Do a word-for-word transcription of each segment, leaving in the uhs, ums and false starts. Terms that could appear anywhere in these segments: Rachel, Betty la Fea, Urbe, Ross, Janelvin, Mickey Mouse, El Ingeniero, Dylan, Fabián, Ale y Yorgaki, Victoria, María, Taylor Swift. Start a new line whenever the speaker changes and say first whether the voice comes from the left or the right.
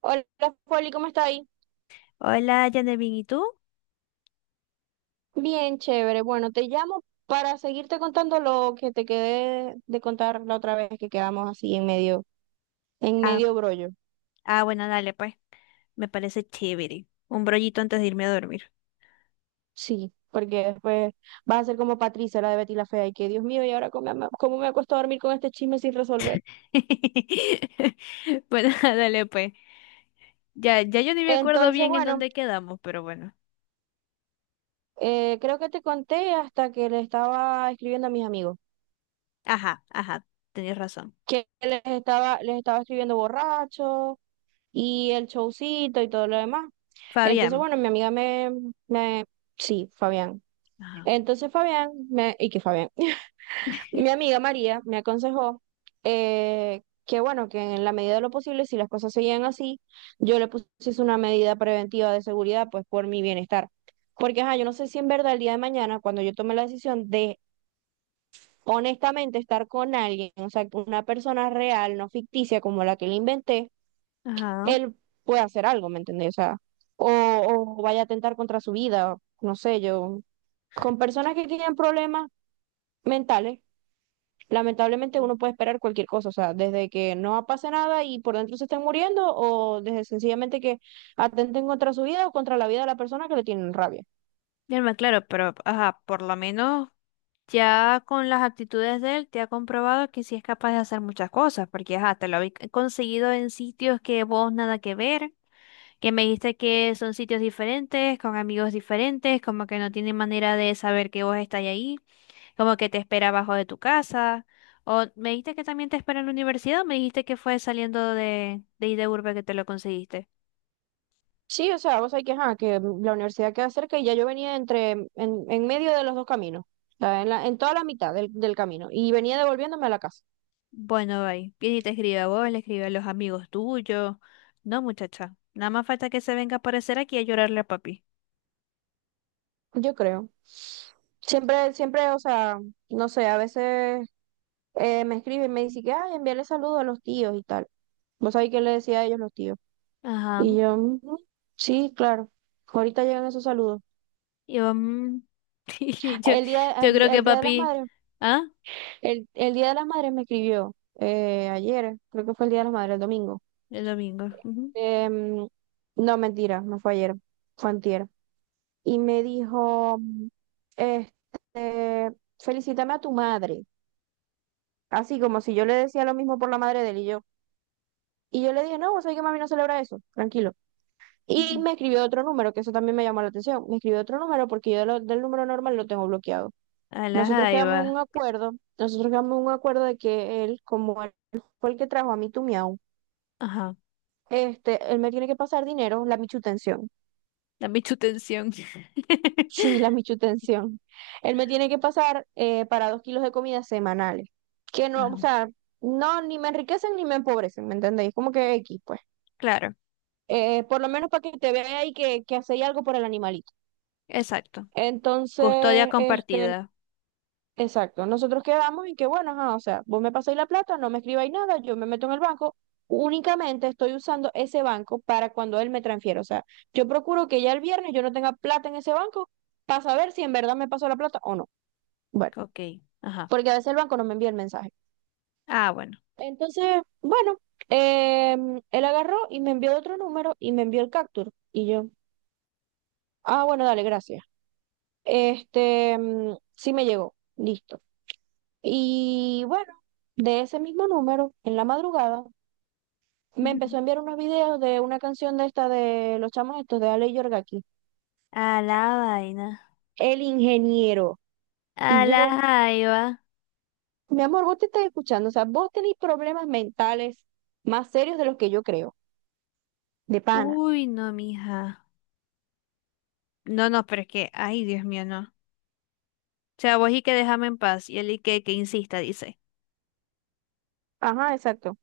right: Hola, Foli, ¿cómo está ahí?
left: Hola, Janelvin, ¿y tú?
right: Bien, chévere. Bueno, te llamo para seguirte contando lo que te quedé de contar la otra vez que quedamos así en medio, en
left: Ah,
right: medio brollo.
left: ah, bueno, dale, pues, me parece chévere. Un brollito antes de irme a dormir.
right: Sí, porque después vas a ser como Patricia, la de Betty la Fea, y que Dios mío, ¿y ahora cómo me, cómo me acuesto a dormir con este chisme sin resolver?
left: Bueno, dale, pues. Ya, ya yo ni me acuerdo
right: Entonces,
left: bien en
right: bueno,
left: dónde quedamos, pero bueno.
right: eh, creo que te conté hasta que le estaba escribiendo a mis amigos,
left: Ajá, ajá, tenías razón.
right: que les estaba, les estaba escribiendo borracho y el showcito y todo lo demás. Entonces,
left: Fabián.
right: bueno, mi amiga me, me, sí, Fabián.
left: Ajá.
right: Entonces Fabián, me, y que Fabián, Mi amiga María me aconsejó eh, que bueno, que en la medida de lo posible, si las cosas seguían así, yo le pusiese una medida preventiva de seguridad, pues por mi bienestar. Porque, ajá, yo no sé si en verdad el día de mañana, cuando yo tome la decisión de honestamente estar con alguien, o sea, una persona real, no ficticia como la que le inventé,
left: Ajá.
right: él puede hacer algo, ¿me entendés? O sea, o, o vaya a atentar contra su vida, no sé, yo. Con personas que tienen problemas mentales, lamentablemente uno puede esperar cualquier cosa, o sea, desde que no pase nada y por dentro se estén muriendo, o desde sencillamente que atenten contra su vida o contra la vida de la persona que le tienen rabia.
left: Ya no me claro, pero ajá, por lo menos ya con las actitudes de él te ha comprobado que sí es capaz de hacer muchas cosas, porque ajá, te lo habéis conseguido en sitios que vos nada que ver. Que me dijiste que son sitios diferentes, con amigos diferentes, como que no tienen manera de saber que vos estás ahí, como que te espera abajo de tu casa, o me dijiste que también te espera en la universidad, o me dijiste que fue saliendo de, de ahí de Urbe que te lo conseguiste.
right: Sí, o sea, vos sabés que, ajá, que la universidad queda cerca y ya yo venía entre, en, en medio de los dos caminos, o sea, en la, en toda la mitad del, del camino y venía devolviéndome a la casa.
left: Bueno, bye. Viene y te escribe a vos, le escribe a los amigos tuyos. No, muchacha, nada más falta que se venga a aparecer aquí a llorarle a papi.
right: Yo creo. Siempre, siempre, o sea, no sé, a veces eh, me escriben y me dicen que, ay, envíale saludos a los tíos y tal. ¿Vos sabés qué le decía a ellos los tíos?
left: Ajá.
right: Y yo, "Ujú, sí, claro. Ahorita llegan esos saludos.
left: Y yo, mm, y yo,
right: El día,
left: yo
right: el
left: creo
right: día
left: que
right: el día de las
left: papi,
right: madres,
left: ¿ah?
right: el, el día de las madres me escribió eh, ayer, creo que fue el día de las madres, el domingo.
left: El domingo, ujú,
right: Em, no, mentira, no fue ayer, fue antier. Y me dijo, este, felicítame a tu madre. Así como si yo le decía lo mismo por la madre de él y yo. Y yo le dije, no, vos sabés que mami no celebra eso, tranquilo. Y
left: ujú.
right: me escribió otro número, que eso también me llamó la atención. Me escribió otro número porque yo de lo- del número normal lo tengo bloqueado.
left: A la
right: Nosotros quedamos en un
left: jaiba.
right: acuerdo, Nosotros quedamos en un acuerdo de que él, como él fue el que trajo a mi tu miau,
left: Ajá.
right: este, él me tiene que pasar dinero, la michutención.
left: Dame tu tensión.
right: Sí, la michutención. Él me tiene que pasar eh, para dos kilos de comida semanales. Que no,
left: Ajá.
right: o sea, no, ni me enriquecen ni me empobrecen, ¿me entendéis? Como que X, pues.
left: Claro,
right: Eh, por lo menos para que te vea y que, que hacéis algo por el animalito.
left: exacto. Custodia
right: Entonces, este,
left: compartida.
right: exacto, nosotros quedamos en que, bueno, ajá, o sea, vos me pasáis la plata, no me escribáis nada, yo me meto en el banco, únicamente estoy usando ese banco para cuando él me transfiera, o sea, yo procuro que ya el viernes yo no tenga plata en ese banco para saber si en verdad me pasó la plata o no. Bueno,
left: Ok, ajá.
right: porque a veces el banco no me envía el mensaje.
left: Ah, bueno.
right: Entonces, bueno, em, él agarró y me envió otro número y me envió el capture y yo, ah, bueno, dale, gracias. Este, mm, sí me llegó, listo. Y bueno, de ese mismo número, en la madrugada, me
left: Ujú.
right: empezó a enviar unos videos de una canción de esta de los chamos estos de Ale y Yorgaki,
left: A la vaina.
right: El Ingeniero.
left: A
right: Y
left: la
right: yo,
left: jaiba.
right: mi amor, vos te estás escuchando, o sea, vos tenés problemas mentales más serios de los que yo creo, de pana.
left: Uy, no, mija. No, no, pero es que, ay, Dios mío, no. O sea, vos y que déjame en paz. Y él y que, que insista, dice.
right: Ajá, exacto.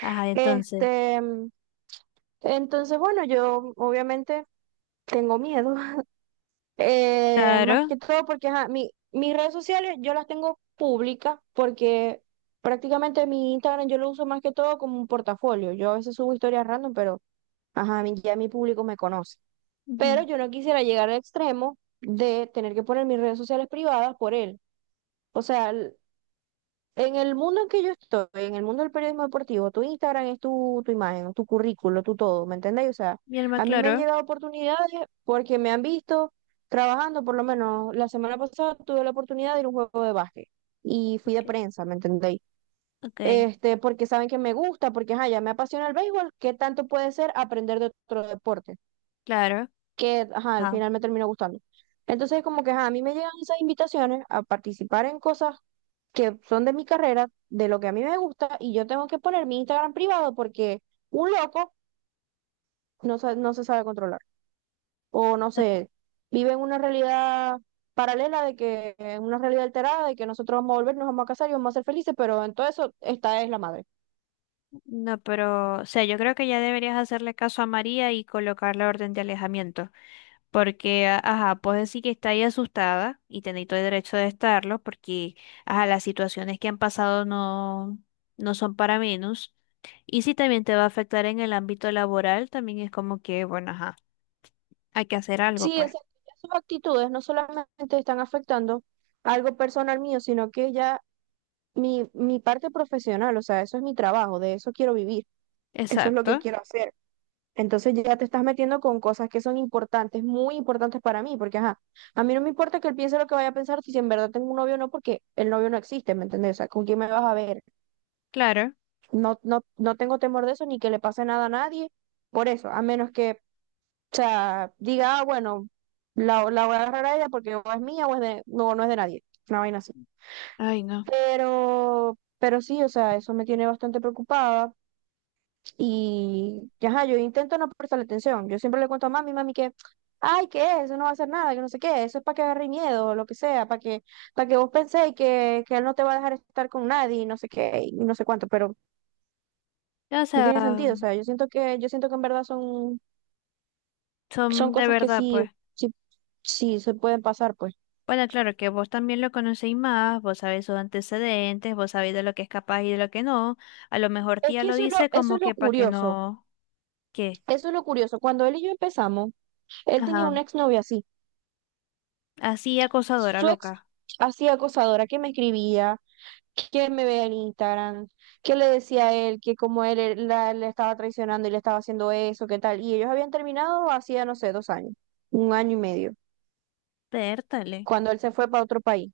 left: Ajá, entonces.
right: Este, mm, entonces, bueno, yo obviamente tengo miedo. Eh, más
left: Claro,
right: que todo porque ajá, mi, mis redes sociales yo las tengo públicas porque prácticamente mi Instagram yo lo uso más que todo como un portafolio. Yo a veces subo historias random, pero ajá, mi- ya mi público me conoce. Pero
left: ujú,
right: yo no quisiera llegar al extremo de tener que poner mis redes sociales privadas por él. O sea, en el mundo en que yo estoy, en el mundo del periodismo deportivo, tu Instagram es tu, tu imagen, tu currículo, tu todo, ¿me entendéis? O sea,
left: mi alma,
right: a mí me han
left: claro.
right: llegado oportunidades porque me han visto trabajando, por lo menos la semana pasada tuve la oportunidad de ir a un juego de básquet y fui de
left: Ok.
right: prensa, ¿me entendéis?
left: Ok,
right: Este, porque saben que me gusta, porque ajá, ya me apasiona el béisbol, ¿qué tanto puede ser aprender de otro deporte?
left: claro.
right: Que ajá, al
left: Ajá.
right: final me terminó gustando. Entonces, como que ajá, a mí me llegan esas invitaciones a participar en cosas que son de mi carrera, de lo que a mí me gusta, y yo tengo que poner mi Instagram privado porque un loco no se, no se sabe controlar. O no sé, vive en una realidad paralela de que, en una realidad alterada de que nosotros vamos a volver, nos vamos a casar y vamos a ser felices, pero en todo eso, esta es la madre.
left: No, pero, o sea, yo creo que ya deberías hacerle caso a María y colocar la orden de alejamiento, porque, a- ajá, puedes decir que está ahí asustada y tenéis todo el derecho de estarlo, porque, ajá, las situaciones que han pasado no, no son para menos. Y si también te va a afectar en el ámbito laboral, también es como que, bueno, ajá, hay que hacer algo,
right: Sí,
left: pues.
right: esas, sus actitudes no solamente están afectando algo personal mío, sino que ya mi, mi parte profesional, o sea, eso es mi trabajo, de eso quiero vivir, eso es lo
left: Exacto,
right: que quiero hacer. Entonces ya te estás metiendo con cosas que son importantes, muy importantes para mí, porque ajá, a mí no me importa que él piense lo que vaya a pensar si en verdad tengo un novio o no, porque el novio no existe, ¿me entendés? O sea, ¿con quién me vas a ver?
left: claro.
right: No, no, no tengo temor de eso, ni que le pase nada a nadie, por eso, a menos que, o sea, diga, ah, bueno, la, la voy a agarrar a ella porque o es mía o es de, no, no es de nadie, una vaina así.
left: Ay, no.
right: Pero, pero sí, o sea, eso me tiene bastante preocupada. Y, y ajá, yo intento no prestarle atención. Yo siempre le cuento a mami, mami, que, ay, que eso no va a hacer nada, que no sé qué, eso es para que agarre miedo, o lo que sea, para que, para que vos penséis que, que él no te va a dejar estar con nadie, y no sé qué, y no sé cuánto, pero
left: O
right: no tiene
left: sea,
right: sentido. O sea, yo siento que, yo siento que en verdad son, son
left: son de
right: cosas que
left: verdad,
right: sí,
left: pues.
right: sí, sí se pueden pasar, pues.
left: Bueno, claro que vos también lo conocéis más, vos sabés sus antecedentes, vos sabéis de lo que es capaz y de lo que no. A lo mejor
right: Es
left: tía
right: que
left: lo
right: eso es lo,
left: dice
right: eso
left: como
right: es lo
left: que para que
right: curioso,
left: no, ¿qué?
right: eso es lo curioso. Cuando él y yo empezamos, él tenía
left: Ajá,
right: una exnovia así.
left: así acosadora
right: Su ex
left: loca.
right: así acosadora que me escribía que me vea en Instagram, que le decía a él que como él e- la, le estaba traicionando y le estaba haciendo eso, qué tal. Y ellos habían terminado hacía, no sé, dos años, un año y medio,
left: Pértale.
right: cuando él se fue para otro país.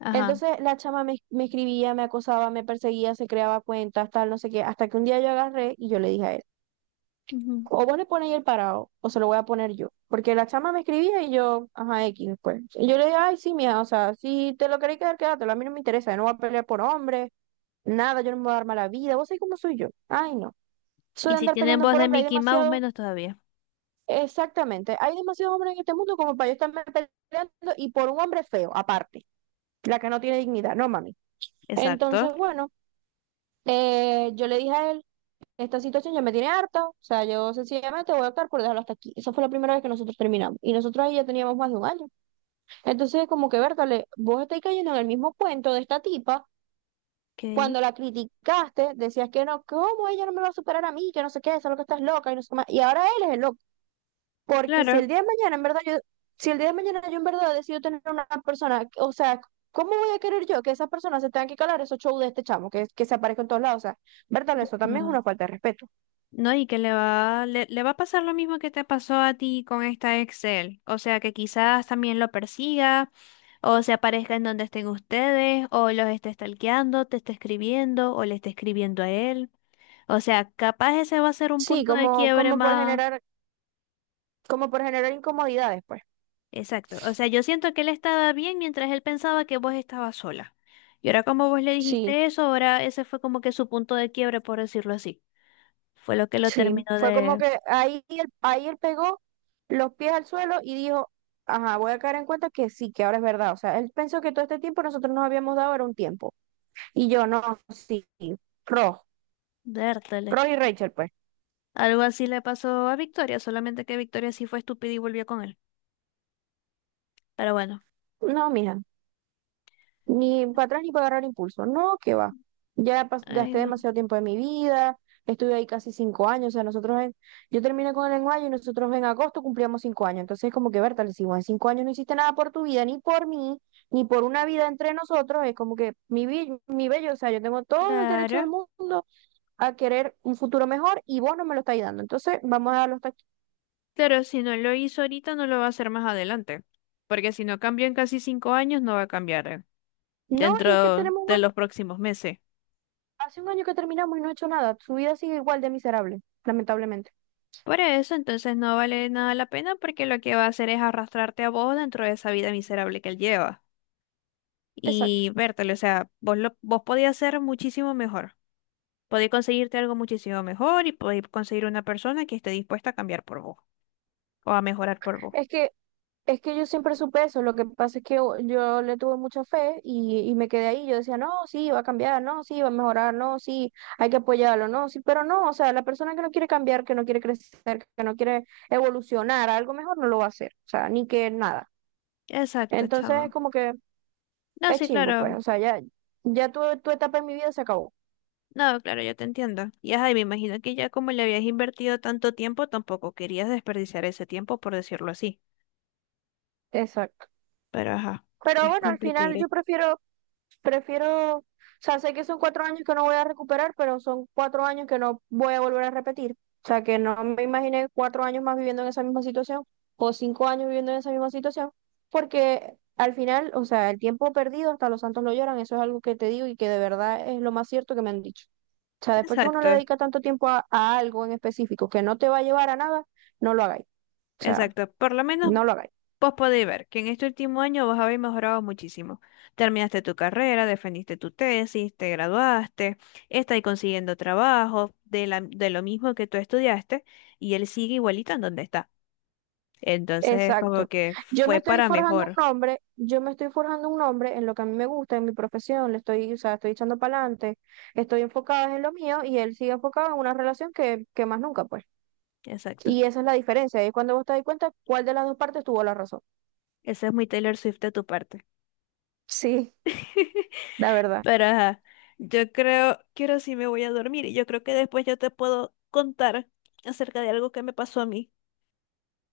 left: Ajá.
right: Entonces la chama me, me escribía, me acosaba, me perseguía, se creaba cuentas, tal, no sé qué, hasta que un día yo agarré y yo le dije a él,
left: Ujú.
right: o vos le pones el parado, o se lo voy a poner yo. Porque la chama me escribía y yo, ajá, X después. Y yo le dije, ay, sí, mija, o sea, si te lo queréis quedar, quédatelo, a mí no me interesa, yo no voy a pelear por hombres. Nada, yo no me voy a dar mala vida. ¿Vos sabés cómo soy yo? Ay, no. Soy
left: Y
right: de
left: si
right: andar
left: tienen
right: peleando
left: voz
right: por
left: de
right: hombre. Hay
left: Mickey Mouse,
right: demasiado,
left: menos todavía.
right: exactamente, hay demasiados hombres en este mundo como para yo estarme peleando y por un hombre feo, aparte, la que no tiene dignidad, no mami.
left: Exacto.
right: Entonces, bueno, eh, yo le dije a él, esta situación ya me tiene harta, o sea, yo sencillamente voy a optar por dejarlo hasta aquí. Esa fue la primera vez que nosotros terminamos y nosotros ahí ya teníamos más de un año. Entonces, como que, Bertale, vos estáis cayendo en el mismo cuento de esta tipa.
left: Ok,
right: Cuando la criticaste, decías que no, ¿cómo ella no me va a superar a mí? Que no sé qué, solo que estás loca y no sé qué más. Y ahora él es el loco. Porque si
left: claro.
right: el día de mañana, en verdad, yo, si el día de mañana yo en verdad decido tener una persona, o sea, ¿cómo voy a querer yo que esas personas se tengan que calar esos shows de este chamo que, que se aparezca en todos lados? O sea, verdad, eso también es
left: Ah.
right: una falta de respeto.
left: No, y que le va, le, le va a pasar lo mismo que te pasó a ti con esta Excel. O sea, que quizás también lo persiga, o se aparezca en donde estén ustedes, o los esté stalkeando, te esté escribiendo, o le esté escribiendo a él. O sea, capaz ese va a ser un
right: Sí,
left: punto de
right: como,
left: quiebre
right: como por
left: más.
right: generar, como por generar incomodidades, pues.
left: Exacto. O sea, yo siento que él estaba bien mientras él pensaba que vos estabas sola. Y ahora como vos le
right: Sí,
left: dijiste eso, ahora ese fue como que su punto de quiebre, por decirlo así. Fue lo que lo
right: Sí,
left: terminó
right: fue como
left: de,
right: que ahí él, ahí él pegó los pies al suelo y dijo, ajá, voy a caer en cuenta que sí, que ahora es verdad. O sea, él pensó que todo este tiempo nosotros nos habíamos dado era un tiempo. Y yo, no, sí, Ross,
left: de hartar.
right: Ross y Rachel, pues.
left: Algo así le pasó a Victoria, solamente que Victoria sí fue estúpida y volvió con él. Pero bueno,
right: No, mija. Ni para atrás ni para agarrar impulso. No, que va. Ya pas-
left: ay
right: gasté
left: no.
right: demasiado tiempo de mi vida, estuve ahí casi cinco años. O sea, nosotros en, yo terminé con el lenguaje y nosotros en agosto cumplíamos cinco años. Entonces, como que, Berta, le decimos, en cinco años no hiciste nada por tu vida, ni por mí, ni por una vida entre nosotros. Es como que mi, bi- mi bello, o sea, yo tengo todo el derecho del
left: Claro,
right: mundo a querer un futuro mejor y vos no me lo estáis dando. Entonces, vamos a darlo hasta aquí.
left: claro, si no lo hizo ahorita, no lo va a hacer más adelante. Porque si no cambió en casi cinco años, no va a cambiar eh,
right: No, y es que
left: dentro
right: tenemos un
left: de
right: año-
left: los próximos meses.
right: hace un año que terminamos y no he hecho nada. Su vida sigue igual de miserable, lamentablemente.
left: Por eso, entonces no vale nada la pena porque lo que va a hacer es arrastrarte a vos dentro de esa vida miserable que él lleva.
right: Exacto.
left: Y vértelo, o sea, vos, lo, vos podías ser muchísimo mejor. Podéis conseguirte algo muchísimo mejor y podéis conseguir una persona que esté dispuesta a cambiar por vos, o a mejorar por vos.
right: Es que, es que yo siempre supe eso, lo que pasa es que yo, yo le tuve mucha fe y, y me quedé ahí, yo decía, no, sí, va a cambiar, no, sí, va a mejorar, no, sí, hay que apoyarlo, no, sí, pero no, o sea, la persona que no quiere cambiar, que no quiere crecer, que no quiere evolucionar a algo mejor, no lo va a hacer, o sea, ni que nada.
left: Exacto,
right: Entonces es
left: chamo.
right: como que
left: No,
right: es
left: sí,
right: chimbo, pues,
left: claro.
right: o sea, ya, ya tu, tu etapa en mi vida se acabó.
left: No, claro, yo te entiendo. Y ajá, y me imagino que ya como le habías invertido tanto tiempo, tampoco querías desperdiciar ese tiempo, por decirlo así.
right: Exacto.
left: Pero ajá,
right: Pero
left: es
right: bueno, al final
left: complicado.
right: yo prefiero prefiero, o sea, sé que son cuatro años que no voy a recuperar, pero son cuatro años que no voy a volver a repetir. O sea, que no me imaginé cuatro años más viviendo en esa misma situación o cinco años viviendo en esa misma situación, porque al final, o sea, el tiempo perdido hasta los santos lo lloran, eso es algo que te digo y que de verdad es lo más cierto que me han dicho. O sea, después que uno le
left: Exacto,
right: dedica tanto tiempo a, a algo en específico que no te va a llevar a nada, no lo hagáis. O sea,
left: exacto. Por lo menos
right: no lo hagáis.
left: vos podéis ver que en este último año vos habéis mejorado muchísimo. Terminaste tu carrera, defendiste tu tesis, te graduaste, estáis consiguiendo trabajo de la- de lo mismo que tú estudiaste y él sigue igualito en donde está. Entonces es como
right: Exacto.
left: que
right: Yo me
left: fue
right: estoy
left: para
right: forjando un
left: mejor.
right: nombre, yo me estoy forjando un nombre en lo que a mí me gusta, en mi profesión, le estoy, o sea, estoy echando para adelante, estoy enfocada en lo mío y él sigue enfocado en una relación que, que más nunca, pues.
left: Exacto.
right: Y esa es la diferencia, es cuando vos te das cuenta cuál de las dos partes tuvo la razón.
left: Ese es muy Taylor Swift de tu parte.
right: Sí, la verdad.
left: Pero ajá, yo creo que ahora sí me voy a dormir y yo creo que después yo te puedo contar acerca de algo que me pasó a mí,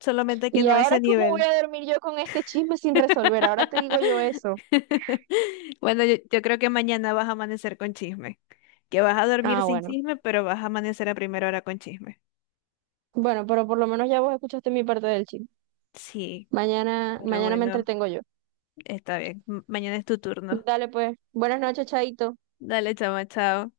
left: solamente que
right: ¿Y
left: no a
right: ahora
left: ese
right: cómo voy
left: nivel.
right: a dormir yo con este chisme sin resolver? Ahora te digo yo eso.
left: Bueno, yo, yo creo que mañana vas a amanecer con chisme, que vas a dormir
right: Ah,
left: sin
right: bueno.
left: chisme, pero vas a amanecer a primera hora con chisme.
right: Bueno, pero por lo menos ya vos escuchaste mi parte del chisme.
left: Sí,
right: Mañana,
left: pero
right: mañana me
left: bueno,
right: entretengo yo.
left: está bien. M- Mañana es tu turno.
right: Dale pues. Buenas noches, Chaito.
left: Dale, chama, chao.